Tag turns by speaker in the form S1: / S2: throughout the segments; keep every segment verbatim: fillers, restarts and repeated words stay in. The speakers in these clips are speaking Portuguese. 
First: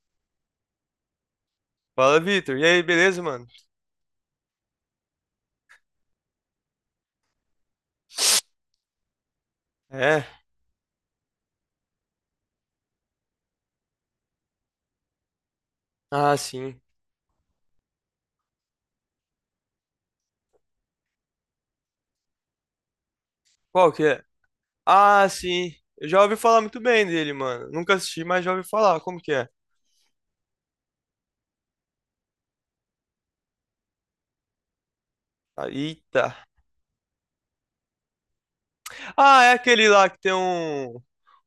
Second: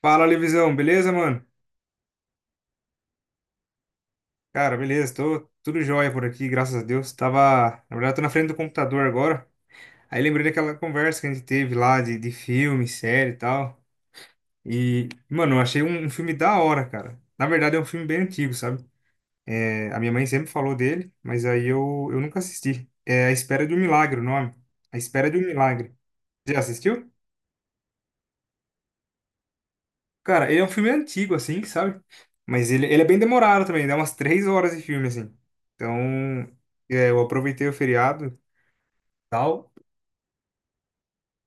S1: Fala, Levisão, beleza, mano?
S2: Fala, Vitor. E aí, beleza, mano?
S1: Cara, beleza, tô tudo jóia por aqui, graças a Deus. Tava, na verdade, tô na frente do computador agora. Aí
S2: É.
S1: lembrei daquela conversa que a gente teve lá de, de filme, série e tal. E, mano, eu achei um, um filme
S2: Ah,
S1: da
S2: sim.
S1: hora, cara. Na verdade, é um filme bem antigo, sabe? É, a minha mãe sempre falou dele, mas aí eu, eu nunca assisti. É A Espera de um
S2: Qual que
S1: Milagre,
S2: é?
S1: o nome. A
S2: Ah,
S1: Espera de um
S2: sim.
S1: Milagre.
S2: Eu já ouvi
S1: Já
S2: falar muito bem
S1: assistiu?
S2: dele, mano. Nunca assisti, mas já ouvi falar. Como que é?
S1: Cara, ele é um filme antigo, assim, sabe? Mas ele, ele é bem demorado também, dá umas três horas de filme, assim.
S2: Ah,
S1: Então,
S2: eita.
S1: é, eu aproveitei o feriado e
S2: Ah, é
S1: tal.
S2: aquele lá que tem um,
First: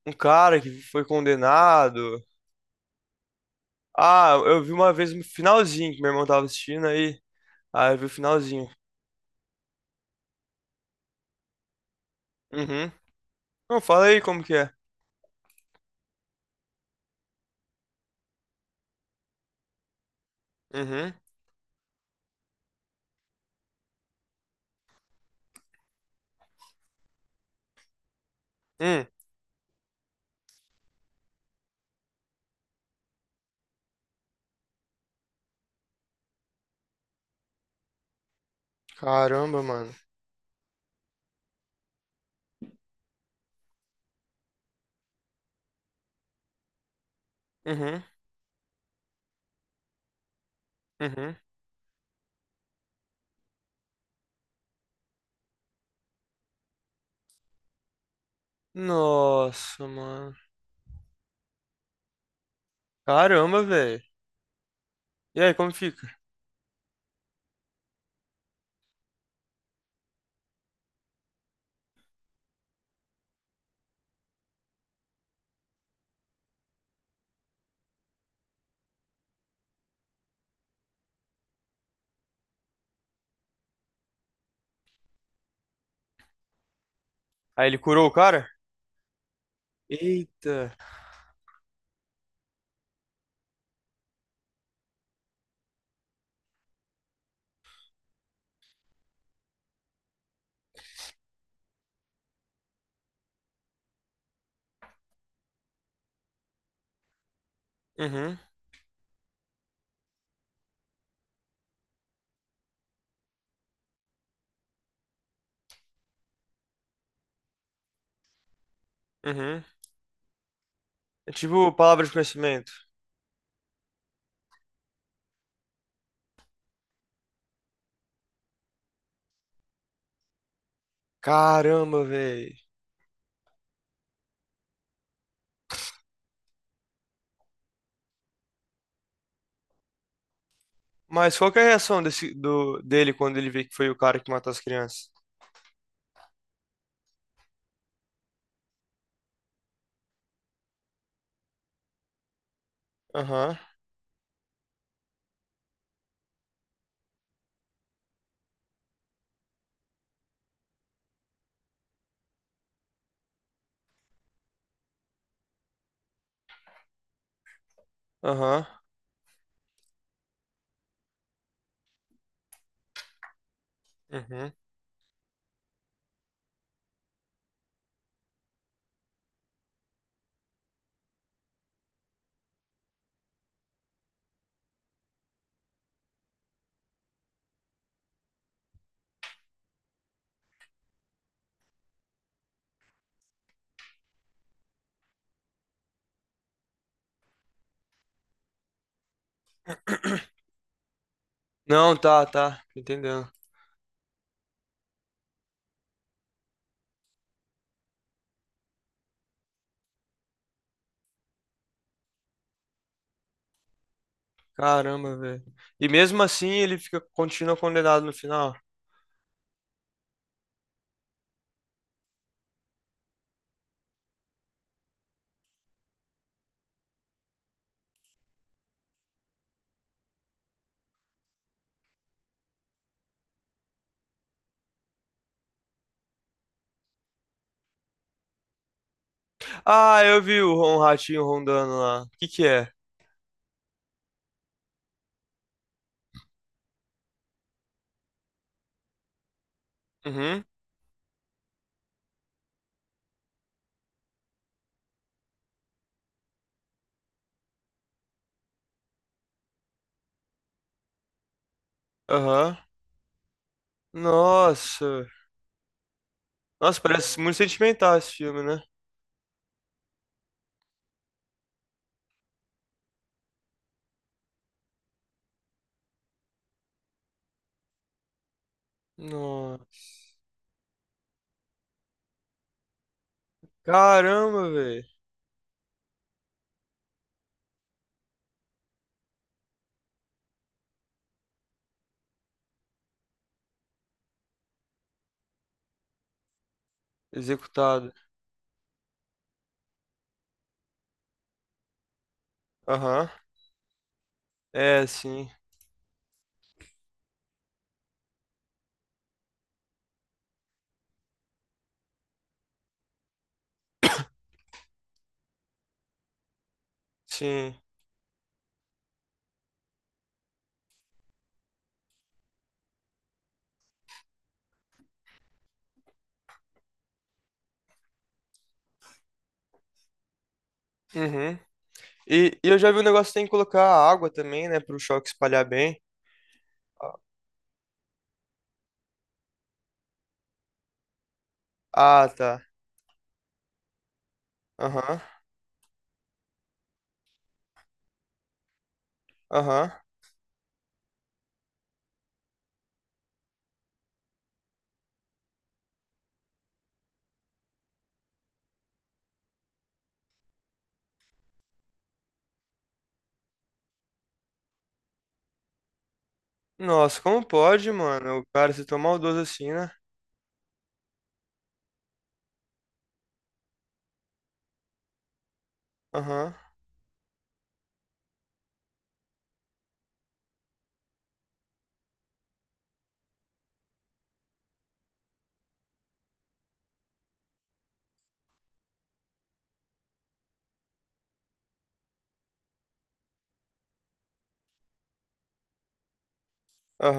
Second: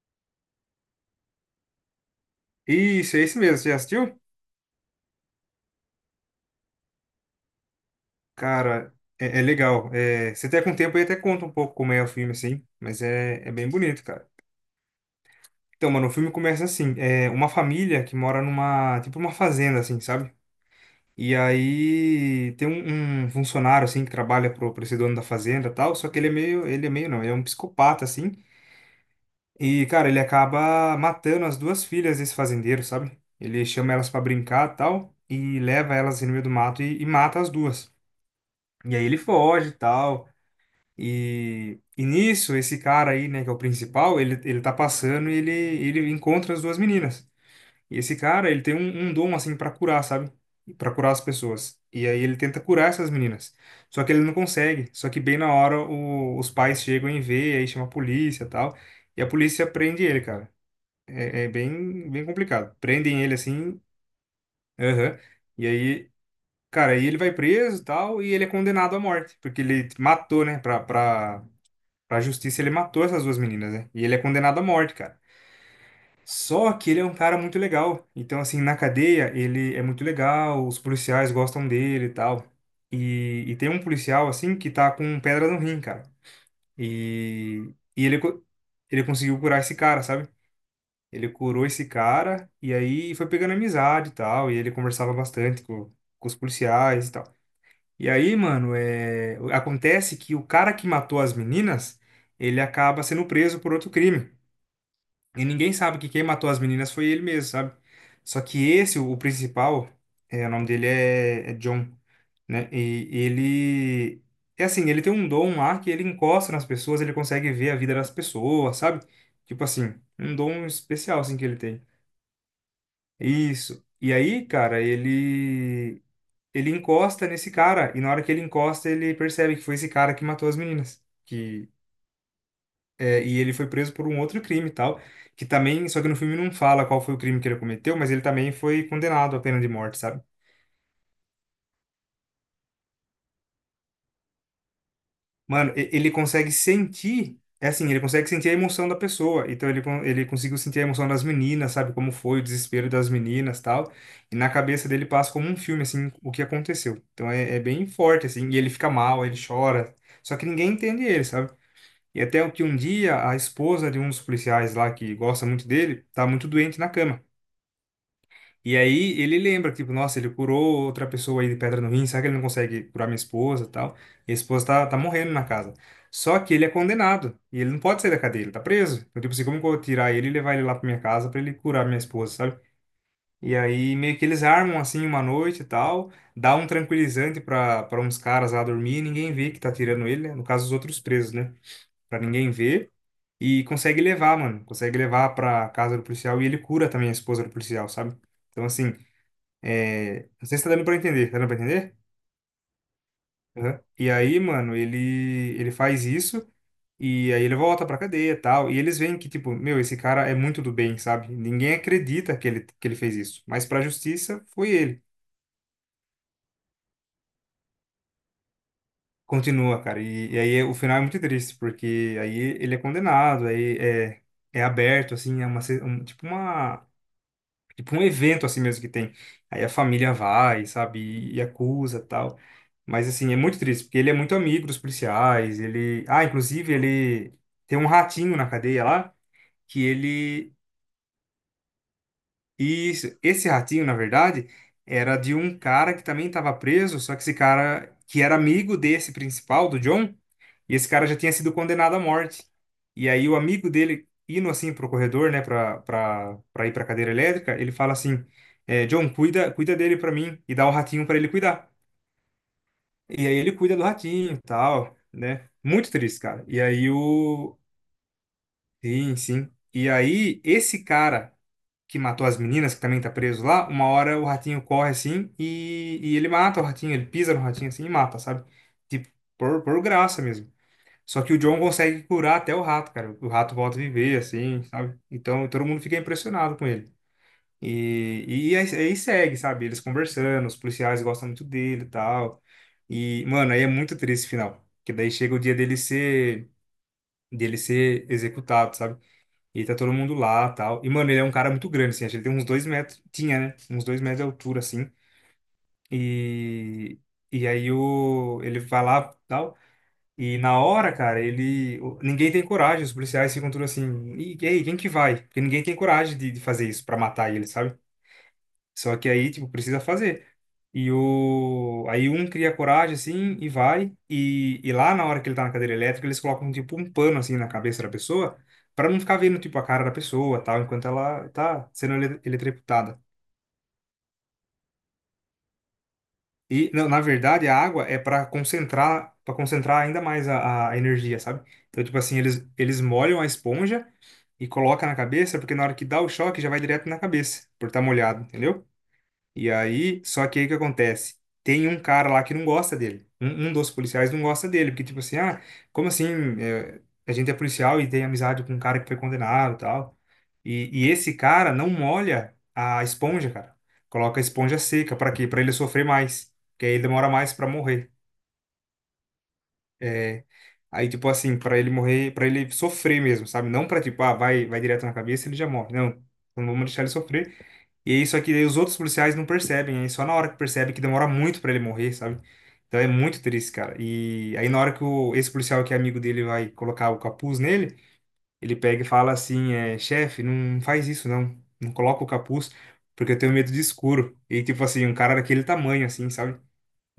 S2: um cara que foi condenado.
S1: Isso, é esse mesmo, você já assistiu?
S2: Ah, eu vi uma vez no finalzinho que meu irmão tava assistindo aí. Ah, eu vi o finalzinho.
S1: Cara, é, é legal. É, se até com o tempo aí até conta um pouco como é o filme, assim,
S2: Uhum.
S1: mas é, é bem
S2: Não,
S1: bonito,
S2: fala aí
S1: cara.
S2: como que é.
S1: Então, mano, o filme começa assim, é uma família que mora numa, tipo uma fazenda, assim, sabe?
S2: Uhum.
S1: E aí tem um, um funcionário, assim, que trabalha pro, pro esse dono da fazenda e tal, só que ele é meio, ele é meio, não, ele é um psicopata, assim.
S2: Hum.
S1: E, cara, ele acaba matando as duas filhas desse fazendeiro, sabe? Ele chama elas pra brincar e tal, e leva elas no meio do mato e, e mata as duas. E aí ele
S2: Caramba,
S1: foge e
S2: mano.
S1: tal. E, e nisso, esse cara aí, né, que é o principal, ele, ele tá passando e ele, ele encontra as duas meninas. E
S2: Uhum.
S1: esse cara, ele tem um, um dom, assim, pra curar, sabe? Pra curar as
S2: Uhum.
S1: pessoas. E aí ele tenta curar essas meninas. Só que ele não consegue. Só que bem na hora o- os pais chegam e vê, aí chama a polícia e tal. E a polícia
S2: Nossa,
S1: prende ele,
S2: mano.
S1: cara. É, é bem, bem complicado. Prendem ele
S2: Caramba,
S1: assim,
S2: velho.
S1: aham.
S2: E aí,
S1: E
S2: como
S1: aí,
S2: fica?
S1: cara, aí ele vai preso e tal, e ele é condenado à morte, porque ele matou, né? Pra, pra, pra justiça, ele matou essas duas meninas, né? E ele é condenado à morte, cara. Só que ele é um cara muito legal. Então, assim, na cadeia, ele é muito legal, os policiais gostam dele e tal. E, e tem um policial, assim, que tá com pedra no rim, cara.
S2: Aí
S1: E,
S2: ele
S1: e
S2: curou o
S1: ele, co-
S2: cara?
S1: ele conseguiu curar esse cara, sabe?
S2: Eita.
S1: Ele curou esse cara e aí foi pegando amizade e tal. E ele conversava bastante com, com os policiais e tal. E aí, mano, é... acontece que o cara que matou as meninas, ele acaba sendo preso por outro crime. E ninguém sabe que quem matou as meninas foi ele mesmo, sabe?
S2: Uhum,
S1: Só que esse, o, o principal, é, o nome dele é, é John, né? E ele. É assim, ele tem um dom lá que ele encosta nas pessoas, ele consegue ver a vida das pessoas, sabe?
S2: uhum.
S1: Tipo assim, um dom especial
S2: É
S1: assim que ele
S2: tipo
S1: tem.
S2: palavra de conhecimento.
S1: Isso. E aí, cara, ele ele encosta nesse cara e na hora que ele encosta, ele percebe que foi esse cara que matou as meninas, que
S2: Caramba, velho.
S1: é, e ele foi preso por um outro crime e tal, que também, só que no filme não fala qual foi o crime que ele cometeu, mas ele também foi condenado à pena de morte, sabe?
S2: Mas qual que é a reação desse, do, dele quando ele vê que foi o cara que matou as crianças?
S1: Mano, e- ele consegue sentir, é assim, ele consegue sentir a emoção da pessoa. Então ele, con- ele conseguiu sentir a emoção das meninas, sabe? Como foi o desespero das
S2: Aham,
S1: meninas, tal. E na cabeça dele passa como um filme, assim, o que aconteceu. Então é, é bem forte, assim. E ele fica mal, ele chora. Só que ninguém entende ele, sabe? E até o que um dia a esposa de um dos policiais lá, que gosta muito dele, tá muito doente na cama.
S2: aham,
S1: E aí ele lembra, tipo, nossa, ele curou outra pessoa aí de pedra no rim, será que ele não consegue curar minha esposa e tal? E a
S2: uhum.
S1: esposa tá, tá morrendo na casa. Só que ele é condenado, e ele não pode sair da cadeia, ele tá preso. Então, tipo assim, como que eu vou tirar ele e levar ele lá pra minha casa pra ele curar minha esposa, sabe? E aí meio que eles armam assim uma noite e tal, dá um tranquilizante pra, pra uns caras lá dormir e ninguém vê que tá tirando ele, né? No caso, os outros presos, né? Pra ninguém ver. E consegue levar, mano. Consegue levar pra casa do policial e ele cura também a esposa do policial, sabe? Então, assim, é, não sei se tá dando pra entender. Tá dando pra
S2: Não,
S1: entender?
S2: tá, tá. Tô entendendo.
S1: Aham. E aí, mano, ele, ele faz isso e aí ele volta pra cadeia e tal. E eles veem que, tipo, meu, esse cara é muito do bem, sabe? Ninguém acredita que ele, que ele fez isso. Mas pra justiça, foi ele.
S2: Caramba, velho. E mesmo assim ele fica, continua condenado no final.
S1: Continua, cara. E, e aí o final é muito triste, porque aí ele é condenado, aí é, é aberto, assim, é uma, se- um- tipo uma. Tipo um evento assim mesmo que tem. Aí a família vai, sabe, e, e acusa tal. Mas assim, é muito triste, porque ele é muito amigo dos policiais, ele... Ah, inclusive ele tem um ratinho na cadeia lá, que
S2: Ah, eu vi
S1: ele...
S2: o, um ratinho rondando lá. O que que é?
S1: Isso, esse ratinho, na verdade, era de um cara que também estava preso, só que esse cara, que era amigo desse principal, do John,
S2: Uhum,
S1: e esse cara já tinha sido condenado à morte. E aí o amigo dele, indo assim pro corredor, né, pra, pra, pra ir pra cadeira elétrica, ele fala assim, é, John, cuida, cuida dele pra mim, e dá o ratinho pra ele cuidar.
S2: aham.
S1: E aí ele cuida do ratinho e tal,
S2: Nossa.
S1: né? Muito triste, cara. E
S2: Nossa,
S1: aí
S2: parece muito
S1: o...
S2: sentimental esse filme, né?
S1: Sim, sim. E aí esse cara que matou as meninas, que também tá preso lá, uma hora o ratinho corre assim e, e ele mata o ratinho, ele pisa no ratinho assim e mata, sabe? Tipo, por,
S2: Nossa.
S1: por graça mesmo. Só que o John consegue curar até o rato, cara. O rato volta a viver,
S2: Caramba,
S1: assim,
S2: velho.
S1: sabe? Então todo mundo fica impressionado com ele. E, e aí, aí segue, sabe? Eles conversando, os policiais gostam muito dele e tal. E, mano, aí é muito triste o final. Que daí chega o dia dele ser, dele
S2: Executado.
S1: ser executado, sabe? E tá todo mundo lá, tal. E, mano, ele é um cara muito grande, assim. Acho que ele tem uns dois metros.
S2: Aham.
S1: Tinha, né? Uns dois metros de altura,
S2: É,
S1: assim.
S2: sim.
S1: E... E aí o... ele vai lá, tal. E na hora, cara, ele... o- Ninguém tem coragem. Os policiais ficam tudo assim... E, e aí, quem que vai? Porque ninguém tem coragem de, de fazer isso pra matar ele,
S2: Sim.
S1: sabe? Só que aí, tipo, precisa fazer. E o... aí um cria coragem, assim, e vai. E, e lá na hora que ele tá na cadeira elétrica, eles colocam, tipo, um pano, assim, na cabeça da pessoa, para não ficar vendo, tipo, a cara da pessoa, tal, enquanto ela
S2: Uhum.
S1: tá sendo ele-
S2: E, e eu já vi um
S1: eletrocutada.
S2: negócio que tem que colocar água também, né? Pro choque espalhar bem.
S1: E, na na verdade, a água é para concentrar, para concentrar ainda mais a, a energia, sabe? Então, tipo
S2: Ah,
S1: assim,
S2: tá.
S1: eles, eles molham a esponja e colocam na
S2: Aham.
S1: cabeça, porque na hora que dá o choque, já vai direto na cabeça, por estar molhado, entendeu? E
S2: Aham.
S1: aí, só que aí o que acontece? Tem um cara lá que não gosta dele. Um, um dos policiais não gosta dele, porque tipo assim, ah, como assim? É, a gente é policial e tem amizade com um cara que foi condenado e tal. E, e esse cara não molha a esponja, cara. Coloca a esponja seca, pra quê? Pra ele sofrer mais, porque aí ele
S2: Nossa,
S1: demora
S2: como
S1: mais pra
S2: pode,
S1: morrer.
S2: mano? O cara se tomar o maldoso assim, né?
S1: É, aí tipo assim, pra ele morrer, pra ele sofrer mesmo, sabe? Não pra tipo, ah, vai, vai direto na cabeça, ele já morre. Não,
S2: Aham.
S1: não vamos deixar ele sofrer. E é isso aqui, daí os outros policiais não percebem, aí só na hora que percebe que demora muito pra ele morrer, sabe? Então é muito triste, cara. E aí na hora que o, esse policial que é amigo dele vai colocar o capuz nele, ele pega e fala assim, é, chefe, não faz isso não, não coloca o capuz, porque eu tenho medo de escuro. E tipo assim, um cara daquele tamanho assim, sabe?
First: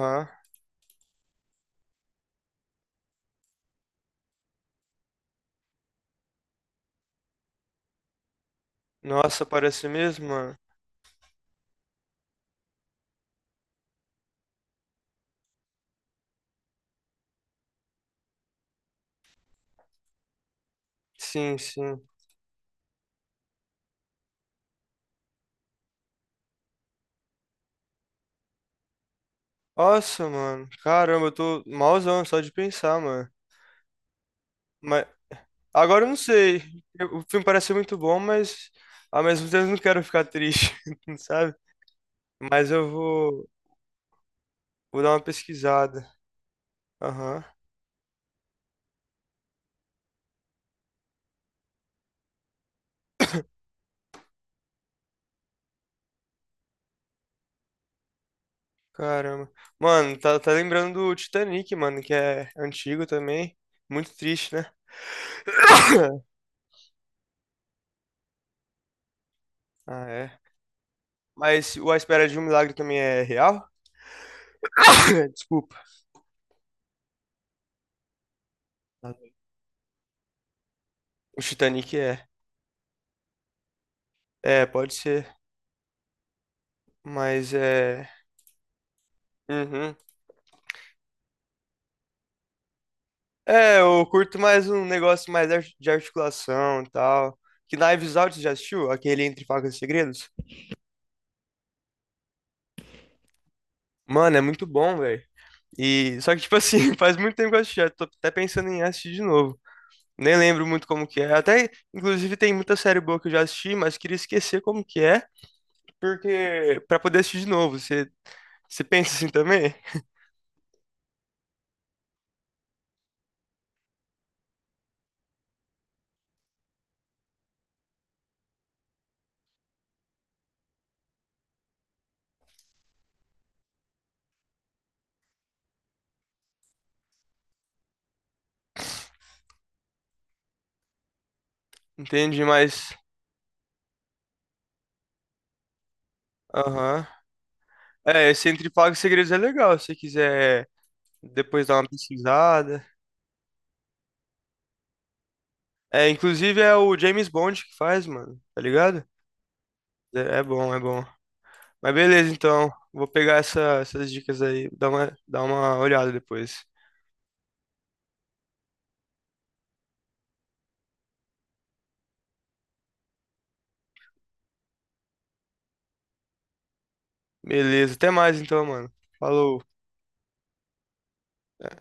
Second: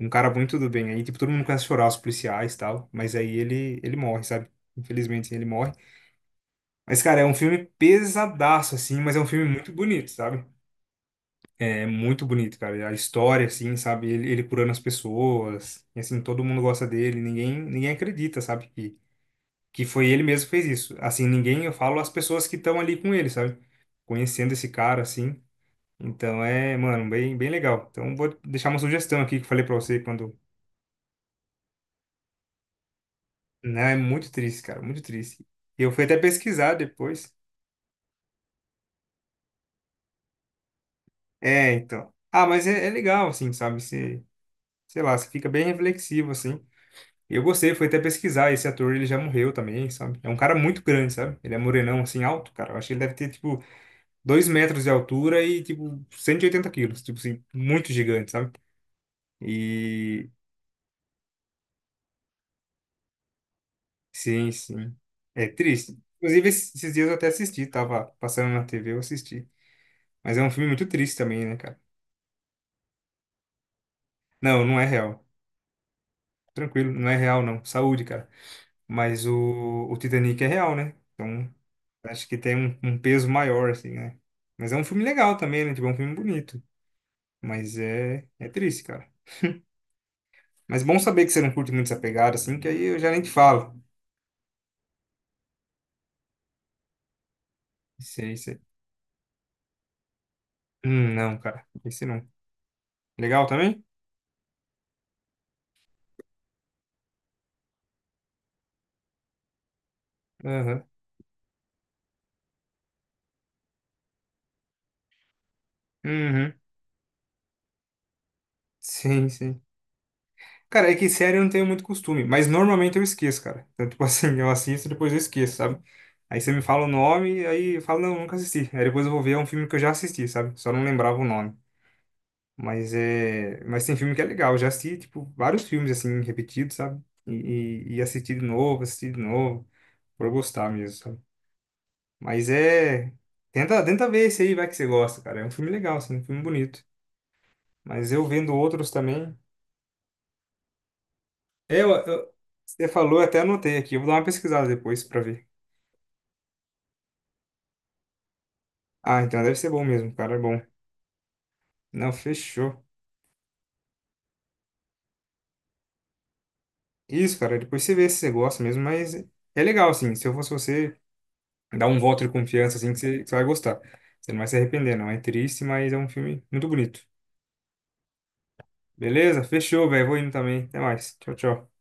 S1: Um cara muito do bem. Aí tipo todo mundo começa a chorar, os policiais e tal, mas aí ele ele morre, sabe? Infelizmente assim, ele morre. Mas cara, é um filme pesadaço assim, mas é um
S2: Nossa,
S1: filme muito
S2: parece
S1: bonito,
S2: mesmo,
S1: sabe?
S2: mano.
S1: É muito bonito, cara. A história, assim, sabe? Ele, ele curando as pessoas. E, assim, todo mundo gosta dele. Ninguém, ninguém acredita, sabe? Que, que foi ele mesmo que fez isso. Assim,
S2: Sim,
S1: ninguém, eu falo
S2: sim.
S1: as pessoas que estão ali com ele, sabe? Conhecendo esse cara, assim. Então é, mano, bem, bem legal. Então vou deixar uma sugestão aqui que eu falei pra você
S2: Nossa,
S1: quando.
S2: mano. Caramba, eu tô malzão só de pensar, mano.
S1: Não, é muito triste, cara. Muito
S2: Mas
S1: triste. Eu
S2: agora
S1: fui
S2: eu não
S1: até
S2: sei.
S1: pesquisar
S2: Eu- o
S1: depois.
S2: filme parece ser muito bom, mas ao mesmo tempo eu não quero ficar triste, sabe?
S1: É, então. Ah, mas
S2: Mas
S1: é, é
S2: eu
S1: legal,
S2: vou,
S1: assim, sabe? Você,
S2: vou
S1: sei
S2: dar
S1: lá,
S2: uma
S1: você fica bem
S2: pesquisada.
S1: reflexivo, assim. E
S2: Aham,
S1: eu gostei, fui até pesquisar, esse ator ele já morreu também, sabe? É um cara muito grande, sabe? Ele é morenão, assim, alto, cara. Eu acho que ele deve ter, tipo, dois metros de altura e, tipo, cento e oitenta quilos. Tipo assim, muito gigante, sabe?
S2: caramba. Mano,
S1: E...
S2: tá, tá lembrando do Titanic, mano, que é antigo também. Muito
S1: Sim,
S2: triste, né?
S1: sim. É triste. Inclusive, esses esses dias eu até assisti, tava passando na T V, eu assisti.
S2: Ah,
S1: Mas
S2: é.
S1: é um filme muito triste também, né,
S2: Mas
S1: cara?
S2: o A Espera de um Milagre também é real?
S1: Não, não é real.
S2: Desculpa.
S1: Tranquilo, não é real, não. Saúde, cara. Mas o, o Titanic é real, né?
S2: O
S1: Então,
S2: Titanic
S1: acho
S2: é.
S1: que tem um, um peso maior, assim, né?
S2: É,
S1: Mas é um
S2: pode
S1: filme
S2: ser.
S1: legal também, né? Tipo, é um filme bonito.
S2: Mas
S1: Mas
S2: é.
S1: é, é triste, cara.
S2: Uhum.
S1: Mas bom saber que você não curte muito essa pegada, assim, que aí eu já nem te falo.
S2: É, eu curto mais um negócio mais ar- de articulação e tal. Que Knives
S1: Isso aí,
S2: Out, você já
S1: isso.
S2: assistiu? Aquele Entre Facas e Segredos?
S1: Hum, não, cara. Esse não. Legal também?
S2: Mano, é muito bom, velho. E só que tipo assim, faz muito tempo que eu assisti, já tô até pensando em assistir de novo. Nem lembro
S1: Aham.
S2: muito como que é. Até inclusive tem muita série boa que eu já assisti, mas queria esquecer como que é,
S1: Uhum.
S2: porque para poder assistir de novo. Você você pensa assim
S1: Sim, sim.
S2: também?
S1: Cara, é que série eu não tenho muito costume, mas normalmente eu esqueço, cara. Então, tipo assim, eu assisto e depois eu esqueço, sabe? Aí você me fala o nome, aí eu falo, não, nunca assisti. Aí depois eu vou ver, é um filme que eu já assisti, sabe? Só não lembrava o nome. Mas é, mas tem filme que é legal. Eu já assisti, tipo, vários filmes assim repetidos, sabe? E, e, e assisti de novo, assisti de novo, por eu gostar mesmo, sabe?
S2: Entende?
S1: Mas
S2: Mas
S1: é, tenta, tenta ver esse aí, vai que você gosta, cara. É um filme legal, assim, um filme bonito.
S2: aham.
S1: Mas eu
S2: É, esse
S1: vendo
S2: Entre
S1: outros
S2: Pagos e Segredos é
S1: também.
S2: legal, se você quiser depois dar
S1: É,
S2: uma
S1: Eu, eu-
S2: pesquisada.
S1: você falou, eu até anotei aqui. Eu vou dar uma pesquisada depois pra ver.
S2: É, inclusive é o James Bond que faz, mano, tá ligado?
S1: Ah, então deve ser bom mesmo, cara,
S2: É,
S1: é
S2: é
S1: bom.
S2: bom, é bom. Mas
S1: Não,
S2: beleza, então,
S1: fechou.
S2: vou pegar essa- essas dicas aí, dar uma, dar uma olhada depois.
S1: Isso, cara, depois você vê se você gosta mesmo, mas é legal, assim. Se eu fosse você dá um voto de confiança assim que você, que você vai gostar. Você não vai se arrepender, não. É triste, mas é um filme muito bonito.
S2: Beleza, até mais então, mano.
S1: Beleza?
S2: Falou.
S1: Fechou, velho. Vou indo também. Até mais. Tchau, tchau.